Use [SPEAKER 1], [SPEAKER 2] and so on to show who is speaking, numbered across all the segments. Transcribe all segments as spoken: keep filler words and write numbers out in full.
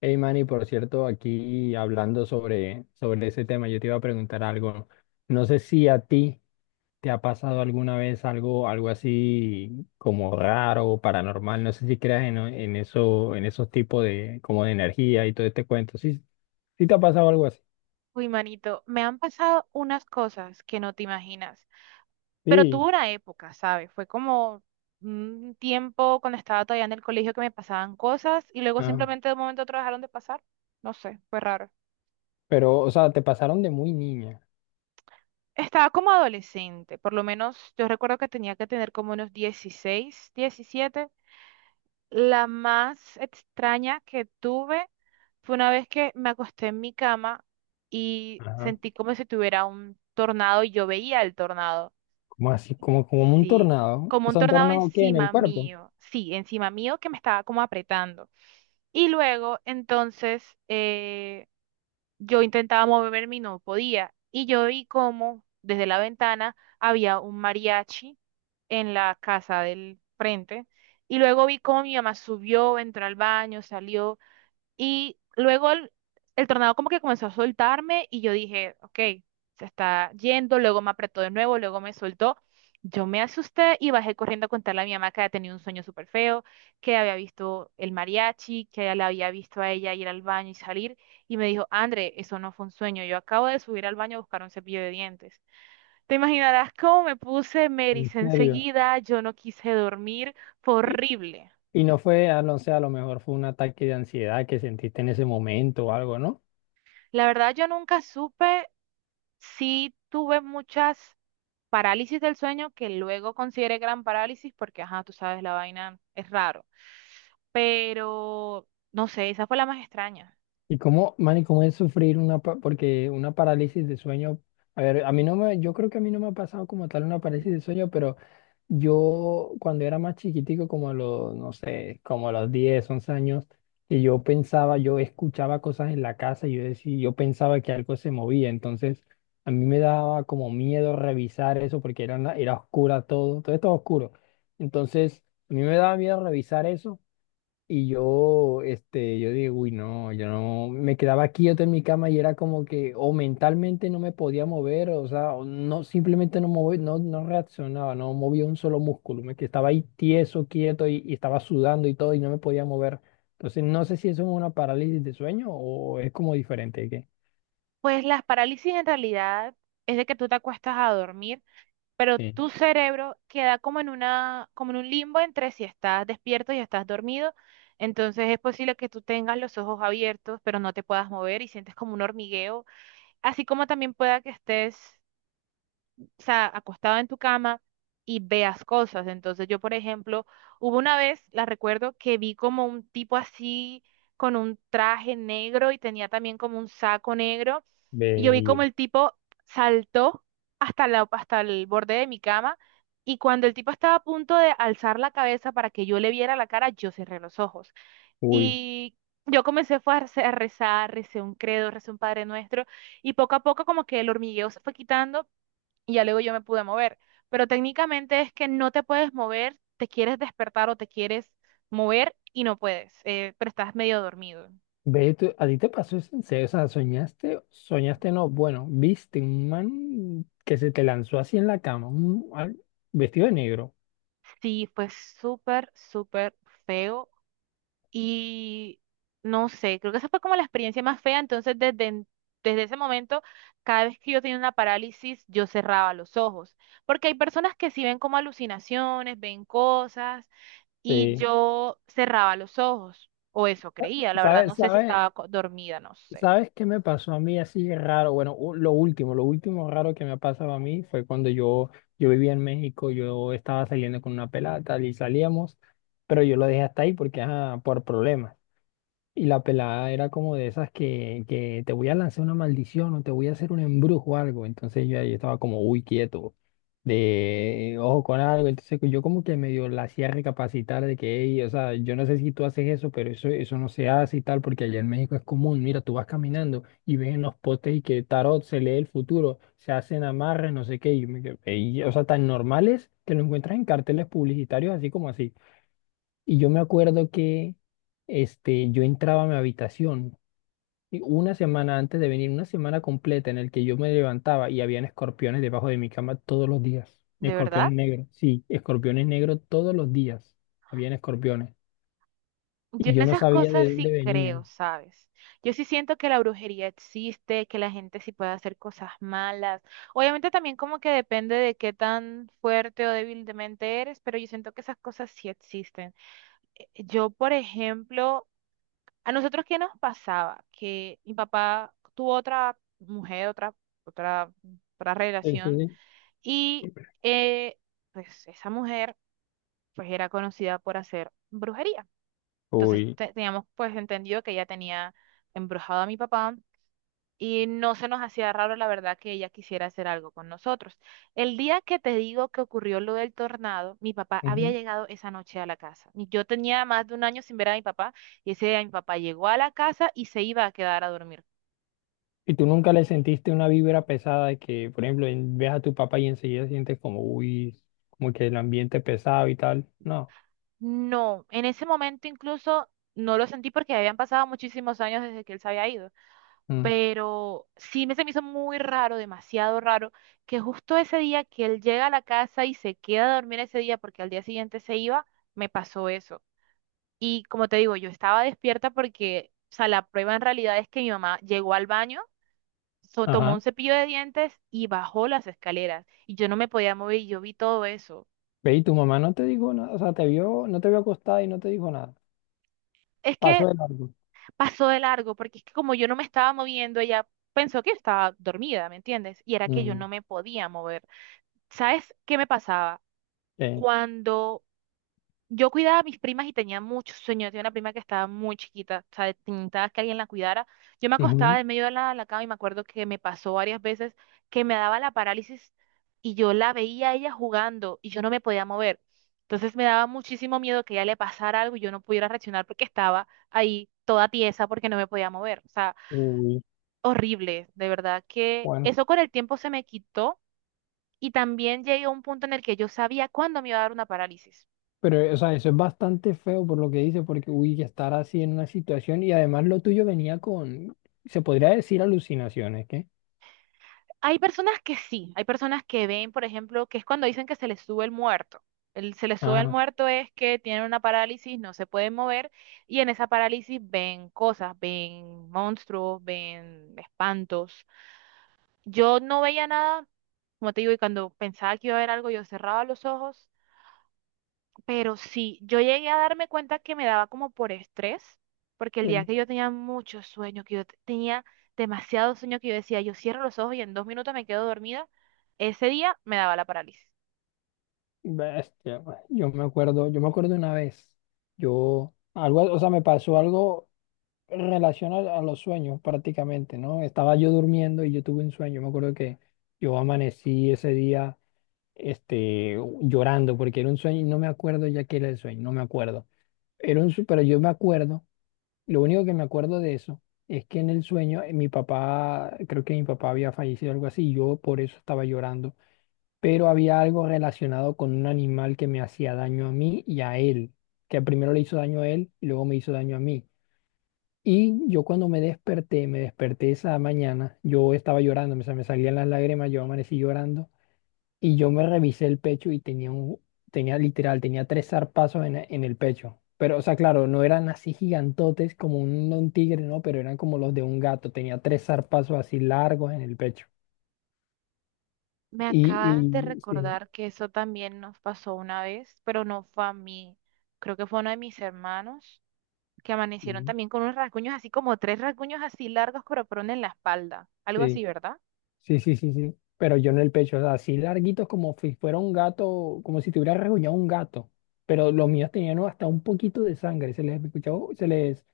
[SPEAKER 1] Hey Manny, por cierto, aquí hablando sobre, sobre ese tema, yo te iba a preguntar algo. No sé si a ti te ha pasado alguna vez algo, algo así como raro o paranormal. No sé si creas en, en eso, en esos tipos de, como de energía y todo este cuento. Sí, sí te ha pasado algo así.
[SPEAKER 2] Uy, manito, me han pasado unas cosas que no te imaginas, pero tuve
[SPEAKER 1] Sí,
[SPEAKER 2] una época, ¿sabes? Fue como un tiempo cuando estaba todavía en el colegio que me pasaban cosas y luego
[SPEAKER 1] ajá.
[SPEAKER 2] simplemente de un momento a otro dejaron de pasar. No sé, fue raro.
[SPEAKER 1] Pero, o sea, te pasaron de muy niña.
[SPEAKER 2] Estaba como adolescente, por lo menos yo recuerdo que tenía que tener como unos dieciséis, diecisiete. La más extraña que tuve fue una vez que me acosté en mi cama y
[SPEAKER 1] Ajá.
[SPEAKER 2] sentí como si tuviera un tornado y yo veía el tornado.
[SPEAKER 1] Como así? Como, como un
[SPEAKER 2] Sí, t-
[SPEAKER 1] tornado.
[SPEAKER 2] como
[SPEAKER 1] O
[SPEAKER 2] un
[SPEAKER 1] sea, un
[SPEAKER 2] tornado
[SPEAKER 1] tornado que en el
[SPEAKER 2] encima
[SPEAKER 1] cuerpo.
[SPEAKER 2] mío, sí, encima mío que me estaba como apretando. Y luego, entonces, eh, yo intentaba moverme y no podía. Y yo vi como desde la ventana había un mariachi en la casa del frente. Y luego vi cómo mi mamá subió, entró al baño, salió. Y luego el, el tornado como que comenzó a soltarme y yo dije, ok, se está yendo, luego me apretó de nuevo, luego me soltó. Yo me asusté y bajé corriendo a contarle a mi mamá que había tenido un sueño súper feo, que había visto el mariachi, que ella la había visto a ella ir al baño y salir. Y me dijo, André, eso no fue un sueño, yo acabo de subir al baño a buscar un cepillo de dientes. Te imaginarás cómo me puse, me
[SPEAKER 1] ¿En
[SPEAKER 2] ericé
[SPEAKER 1] serio?
[SPEAKER 2] enseguida, yo no quise dormir, fue horrible.
[SPEAKER 1] Y no fue, ah, no sé, a lo mejor fue un ataque de ansiedad que sentiste en ese momento o algo, ¿no?
[SPEAKER 2] La verdad, yo nunca supe. Sí tuve muchas parálisis del sueño que luego consideré gran parálisis porque, ajá, tú sabes, la vaina es raro. Pero, no sé, esa fue la más extraña.
[SPEAKER 1] Y cómo, man, y cómo es sufrir una, pa- porque una parálisis de sueño, a ver, a mí no me, yo creo que a mí no me ha pasado como tal una parálisis de sueño, pero yo cuando era más chiquitico, como a los, no sé, como a los diez, once años, y yo pensaba, yo escuchaba cosas en la casa y yo decía, yo pensaba que algo se movía. Entonces a mí me daba como miedo revisar eso porque era, una- era oscura todo, todo estaba oscuro. Entonces, a mí me daba miedo revisar eso y yo, este, yo digo, uy, no, yo no, me quedaba quieto en mi cama y era como que o mentalmente no me podía mover, o sea, o no, simplemente no moví, no, no reaccionaba, no movía un solo músculo, me que estaba ahí tieso, quieto y, y estaba sudando y todo y no me podía mover. Entonces, no sé si eso es una parálisis de sueño o es como diferente, ¿qué?
[SPEAKER 2] Pues las parálisis en realidad es de que tú te acuestas a dormir, pero
[SPEAKER 1] Sí,
[SPEAKER 2] tu cerebro queda como en una, como en un limbo entre si estás despierto y estás dormido. Entonces es posible que tú tengas los ojos abiertos, pero no te puedas mover y sientes como un hormigueo, así como también pueda que estés, o sea, acostado en tu cama y veas cosas. Entonces yo, por ejemplo, hubo una vez, la recuerdo, que vi como un tipo así con un traje negro y tenía también como un saco negro. Y yo
[SPEAKER 1] ve
[SPEAKER 2] vi como
[SPEAKER 1] bien.
[SPEAKER 2] el tipo saltó hasta la, hasta el borde de mi cama y cuando el tipo estaba a punto de alzar la cabeza para que yo le viera la cara, yo cerré los ojos.
[SPEAKER 1] Uy.
[SPEAKER 2] Y yo comencé fue a rece- a rezar, recé un credo, recé un Padre Nuestro y poco a poco como que el hormigueo se fue quitando y ya luego yo me pude mover. Pero técnicamente es que no te puedes mover, te quieres despertar o te quieres mover y no puedes, eh, pero estás medio dormido.
[SPEAKER 1] Ve, tú- ¿a ti te pasó eso en serio? O sea, soñaste, soñaste no, bueno, viste un man que se te lanzó así en la cama, un, al- vestido de negro.
[SPEAKER 2] Sí, fue súper, súper feo y no sé, creo que esa fue como la experiencia más fea. Entonces, desde, en- desde ese momento, cada vez que yo tenía una parálisis, yo cerraba los ojos. Porque hay personas que sí ven como alucinaciones, ven cosas y
[SPEAKER 1] Sí.
[SPEAKER 2] yo cerraba los ojos, o eso creía, la verdad no
[SPEAKER 1] ¿Sabes,
[SPEAKER 2] sé si
[SPEAKER 1] sabes,
[SPEAKER 2] estaba co- dormida, no sé,
[SPEAKER 1] sabes qué me pasó a mí así raro? Bueno, u- lo último, lo último raro que me ha pasado a mí fue cuando yo, yo vivía en México. Yo estaba saliendo con una pelada tal, y salíamos, pero yo lo dejé hasta ahí porque, ajá, por problemas. Y la pelada era como de esas que, que te voy a lanzar una maldición o te voy a hacer un embrujo o algo. Entonces yo ahí estaba como, uy, quieto, de ojo con algo. Entonces yo como que medio la hacía recapacitar de que: "Ey, o sea, yo no sé si tú haces eso, pero eso, eso no se hace y tal, porque allá en México es común". Mira, tú vas caminando y ves en los postes y que tarot, se lee el futuro, se hacen amarres, no sé qué. Y yo me quedé: "Ey", o sea, tan normales que lo encuentras en carteles publicitarios así como así. Y yo me acuerdo que este, yo entraba a mi habitación y una semana antes de venir, una semana completa en el que yo me levantaba y habían escorpiones debajo de mi cama todos los días.
[SPEAKER 2] de
[SPEAKER 1] Escorpiones
[SPEAKER 2] verdad.
[SPEAKER 1] negros, sí, escorpiones negros todos los días. Habían escorpiones.
[SPEAKER 2] Yo
[SPEAKER 1] Y
[SPEAKER 2] en
[SPEAKER 1] yo no
[SPEAKER 2] esas
[SPEAKER 1] sabía
[SPEAKER 2] cosas
[SPEAKER 1] de dónde
[SPEAKER 2] sí creo,
[SPEAKER 1] venían.
[SPEAKER 2] ¿sabes? Yo sí siento que la brujería existe, que la gente sí puede hacer cosas malas. Obviamente también como que depende de qué tan fuerte o débil de mente eres, pero yo siento que esas cosas sí existen. Eh, Yo, por ejemplo, a nosotros qué nos pasaba? Que mi papá tuvo otra mujer, otra, otra, otra
[SPEAKER 1] Sí, sí,
[SPEAKER 2] relación.
[SPEAKER 1] sí.
[SPEAKER 2] Y eh, pues esa mujer pues era conocida por hacer brujería. Entonces
[SPEAKER 1] Uy.
[SPEAKER 2] te- teníamos pues entendido que ella tenía embrujado a mi papá y no se nos hacía raro la verdad que ella quisiera hacer algo con nosotros. El día que te digo que ocurrió lo del tornado, mi papá había
[SPEAKER 1] Ujú.
[SPEAKER 2] llegado esa noche a la casa. Y yo tenía más de un año sin ver a mi papá y ese día mi papá llegó a la casa y se iba a quedar a dormir.
[SPEAKER 1] Y tú nunca le sentiste una vibra pesada de que, por ejemplo, en- ves a tu papá y enseguida sientes como, uy, como que el ambiente pesado y tal. No.
[SPEAKER 2] No, en ese momento incluso no lo sentí porque habían pasado muchísimos años desde que él se había ido.
[SPEAKER 1] Mm.
[SPEAKER 2] Pero sí me se me hizo muy raro, demasiado raro, que justo ese día que él llega a la casa y se queda a dormir ese día porque al día siguiente se iba, me pasó eso. Y como te digo, yo estaba despierta porque, o sea, la prueba en realidad es que mi mamá llegó al baño, so- tomó
[SPEAKER 1] Ajá.
[SPEAKER 2] un cepillo de dientes y bajó las escaleras y yo no me podía mover y yo vi todo eso.
[SPEAKER 1] Ve, y tu mamá no te dijo nada, o sea, te vio, no te vio acostada y no te dijo nada.
[SPEAKER 2] Es
[SPEAKER 1] Pasó
[SPEAKER 2] que
[SPEAKER 1] de largo.
[SPEAKER 2] pasó de largo porque es que como yo no me estaba moviendo, ella pensó que estaba dormida, ¿me entiendes? Y era que yo
[SPEAKER 1] Mm,
[SPEAKER 2] no me podía mover. ¿Sabes qué me pasaba?
[SPEAKER 1] eh,
[SPEAKER 2] Cuando yo cuidaba a mis primas y tenía mucho sueño, yo tenía una prima que estaba muy chiquita, o sea, necesitaba que alguien la cuidara, yo me
[SPEAKER 1] ujú.
[SPEAKER 2] acostaba en medio de la, la cama y me acuerdo que me pasó varias veces que me daba la parálisis y yo la veía a ella jugando y yo no me podía mover. Entonces me daba muchísimo miedo que a ella le pasara algo y yo no pudiera reaccionar porque estaba ahí toda tiesa porque no me podía mover. O sea,
[SPEAKER 1] Uy,
[SPEAKER 2] horrible, de verdad que
[SPEAKER 1] bueno.
[SPEAKER 2] eso con el tiempo se me quitó y también llegué a un punto en el que yo sabía cuándo me iba a dar una parálisis.
[SPEAKER 1] Pero, o sea, eso es bastante feo por lo que dice, porque, uy, que estar así en una situación y además lo tuyo venía con, se podría decir, alucinaciones, ¿qué?
[SPEAKER 2] Hay personas que sí, hay personas que ven, por ejemplo, que es cuando dicen que se les sube el muerto. El, se les sube el
[SPEAKER 1] Ajá.
[SPEAKER 2] muerto es que tienen una parálisis, no se pueden mover y en esa parálisis ven cosas, ven monstruos, ven espantos. Yo no veía nada, como te digo, y cuando pensaba que iba a ver algo, yo cerraba los ojos. Pero sí, yo llegué a darme cuenta que me daba como por estrés, porque el día
[SPEAKER 1] Sí.
[SPEAKER 2] que yo tenía mucho sueño, que yo te- tenía demasiado sueño, que yo decía, yo cierro los ojos y en dos minutos me quedo dormida, ese día me daba la parálisis.
[SPEAKER 1] Bestia, güey. yo me acuerdo, yo me acuerdo una vez, yo, algo, o sea, me pasó algo en relación a, a los sueños prácticamente, ¿no? Estaba yo durmiendo y yo tuve un sueño. Me acuerdo que yo amanecí ese día este, llorando porque era un sueño y no me acuerdo ya qué era el sueño, no me acuerdo. Era un, sue- pero yo me acuerdo, lo único que me acuerdo de eso es que en el sueño eh, mi papá, creo que mi papá había fallecido algo así y yo por eso estaba llorando, pero había algo relacionado con un animal que me hacía daño a mí y a él, que primero le hizo daño a él y luego me hizo daño a mí. Y yo cuando me desperté, me desperté esa mañana, yo estaba llorando, me, sa- me salían las lágrimas, yo amanecí llorando y yo me revisé el pecho y tenía un, tenía literal, tenía tres zarpazos en, en el pecho. Pero, o sea, claro, no eran así gigantotes como un, un tigre, ¿no? Pero eran como los de un gato, tenía tres zarpazos así largos en el pecho.
[SPEAKER 2] Me
[SPEAKER 1] Y,
[SPEAKER 2] acabas de
[SPEAKER 1] y sí,
[SPEAKER 2] recordar que eso también nos pasó una vez, pero no fue a mí. Creo que fue a uno de mis hermanos que amanecieron
[SPEAKER 1] sí,
[SPEAKER 2] también con unos rasguños así como tres rasguños así largos, pero fueron en la espalda. Algo
[SPEAKER 1] sí.
[SPEAKER 2] así, ¿verdad?
[SPEAKER 1] Sí, sí, sí, sí. Pero yo en el pecho, o sea, así larguitos como si fuera un gato, como si tuviera rasguñado un gato. Pero los míos tenían hasta un poquito de sangre, se les escuchaba, se les,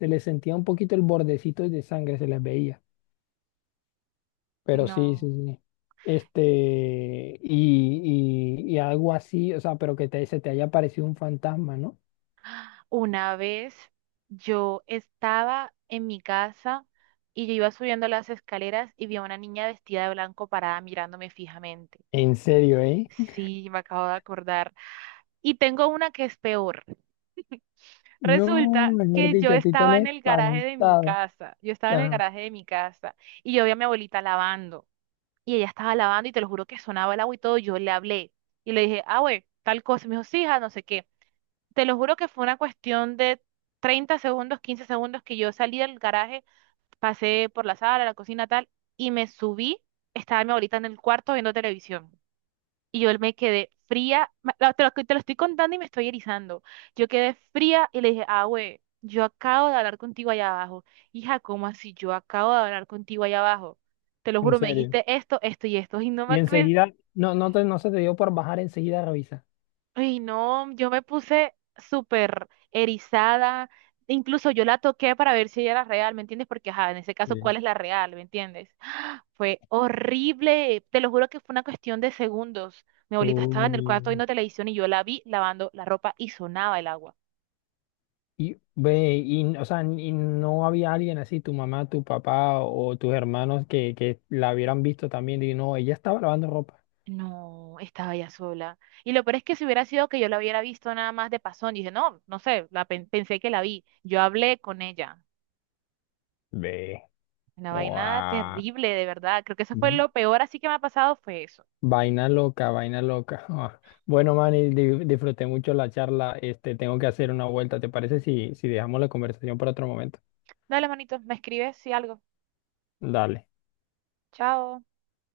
[SPEAKER 1] se les sentía un poquito el bordecito de sangre, se les veía.
[SPEAKER 2] Y
[SPEAKER 1] Pero sí, sí,
[SPEAKER 2] no.
[SPEAKER 1] sí. Este, y, y, y algo así, o sea, pero que te, se te haya parecido un fantasma, ¿no?
[SPEAKER 2] Una vez yo estaba en mi casa y yo iba subiendo las escaleras y vi a una niña vestida de blanco parada mirándome fijamente.
[SPEAKER 1] ¿En serio, eh?
[SPEAKER 2] Sí, me acabo de acordar. Y tengo una que es peor.
[SPEAKER 1] No,
[SPEAKER 2] Resulta
[SPEAKER 1] mejor
[SPEAKER 2] que yo
[SPEAKER 1] dicho, a ti te han
[SPEAKER 2] estaba en el garaje de mi
[SPEAKER 1] espantado.
[SPEAKER 2] casa, yo estaba en el
[SPEAKER 1] Ah,
[SPEAKER 2] garaje de mi casa y yo vi a mi abuelita lavando y ella estaba lavando y te lo juro que sonaba el agua y todo, yo le hablé y le dije, ah, güey, tal cosa, me dijo, sí, hija, no sé qué. Te lo juro que fue una cuestión de treinta segundos, quince segundos que yo salí del garaje, pasé por la sala, la cocina, tal, y me subí, estaba mi abuelita en el cuarto viendo televisión. Y yo me quedé fría, ma- la- te lo, te lo estoy contando y me estoy erizando. Yo quedé fría y le dije, ah, güey, yo acabo de hablar contigo allá abajo. Hija, ¿cómo así? Yo acabo de hablar contigo allá abajo. Te lo
[SPEAKER 1] ¿en
[SPEAKER 2] juro, me
[SPEAKER 1] serio?
[SPEAKER 2] dijiste esto, esto y esto. Y no me
[SPEAKER 1] Y
[SPEAKER 2] acuerdo.
[SPEAKER 1] enseguida, no, no, te, no se te dio por bajar enseguida a revisar.
[SPEAKER 2] Ay, no, yo me puse súper erizada. Incluso yo la toqué para ver si ella era real, ¿me entiendes? Porque, ajá, en ese caso,
[SPEAKER 1] Sí.
[SPEAKER 2] ¿cuál es la real? ¿Me entiendes? Fue horrible. Te lo juro que fue una cuestión de segundos. Mi abuelita estaba en el
[SPEAKER 1] Uy.
[SPEAKER 2] cuarto viendo televisión y yo la vi lavando la ropa y sonaba el agua.
[SPEAKER 1] Y ve, y, o sea, y no había alguien así, tu mamá, tu papá o tus hermanos que, que la hubieran visto también y no, ella estaba lavando ropa.
[SPEAKER 2] No, estaba ya sola. Y lo peor es que si hubiera sido que yo la hubiera visto nada más de pasón, dije, no, no sé, la pen- pensé que la vi. Yo hablé con ella.
[SPEAKER 1] Ve,
[SPEAKER 2] Una vaina
[SPEAKER 1] guau.
[SPEAKER 2] terrible, de verdad. Creo que eso fue
[SPEAKER 1] Mm.
[SPEAKER 2] lo peor así que me ha pasado, fue eso.
[SPEAKER 1] Vaina loca, vaina loca. Ah. Bueno, Manny, di- disfruté mucho la charla. Este, tengo que hacer una vuelta. ¿Te parece si, si dejamos la conversación para otro momento?
[SPEAKER 2] Dale, manito, me escribes si algo.
[SPEAKER 1] Dale.
[SPEAKER 2] Chao.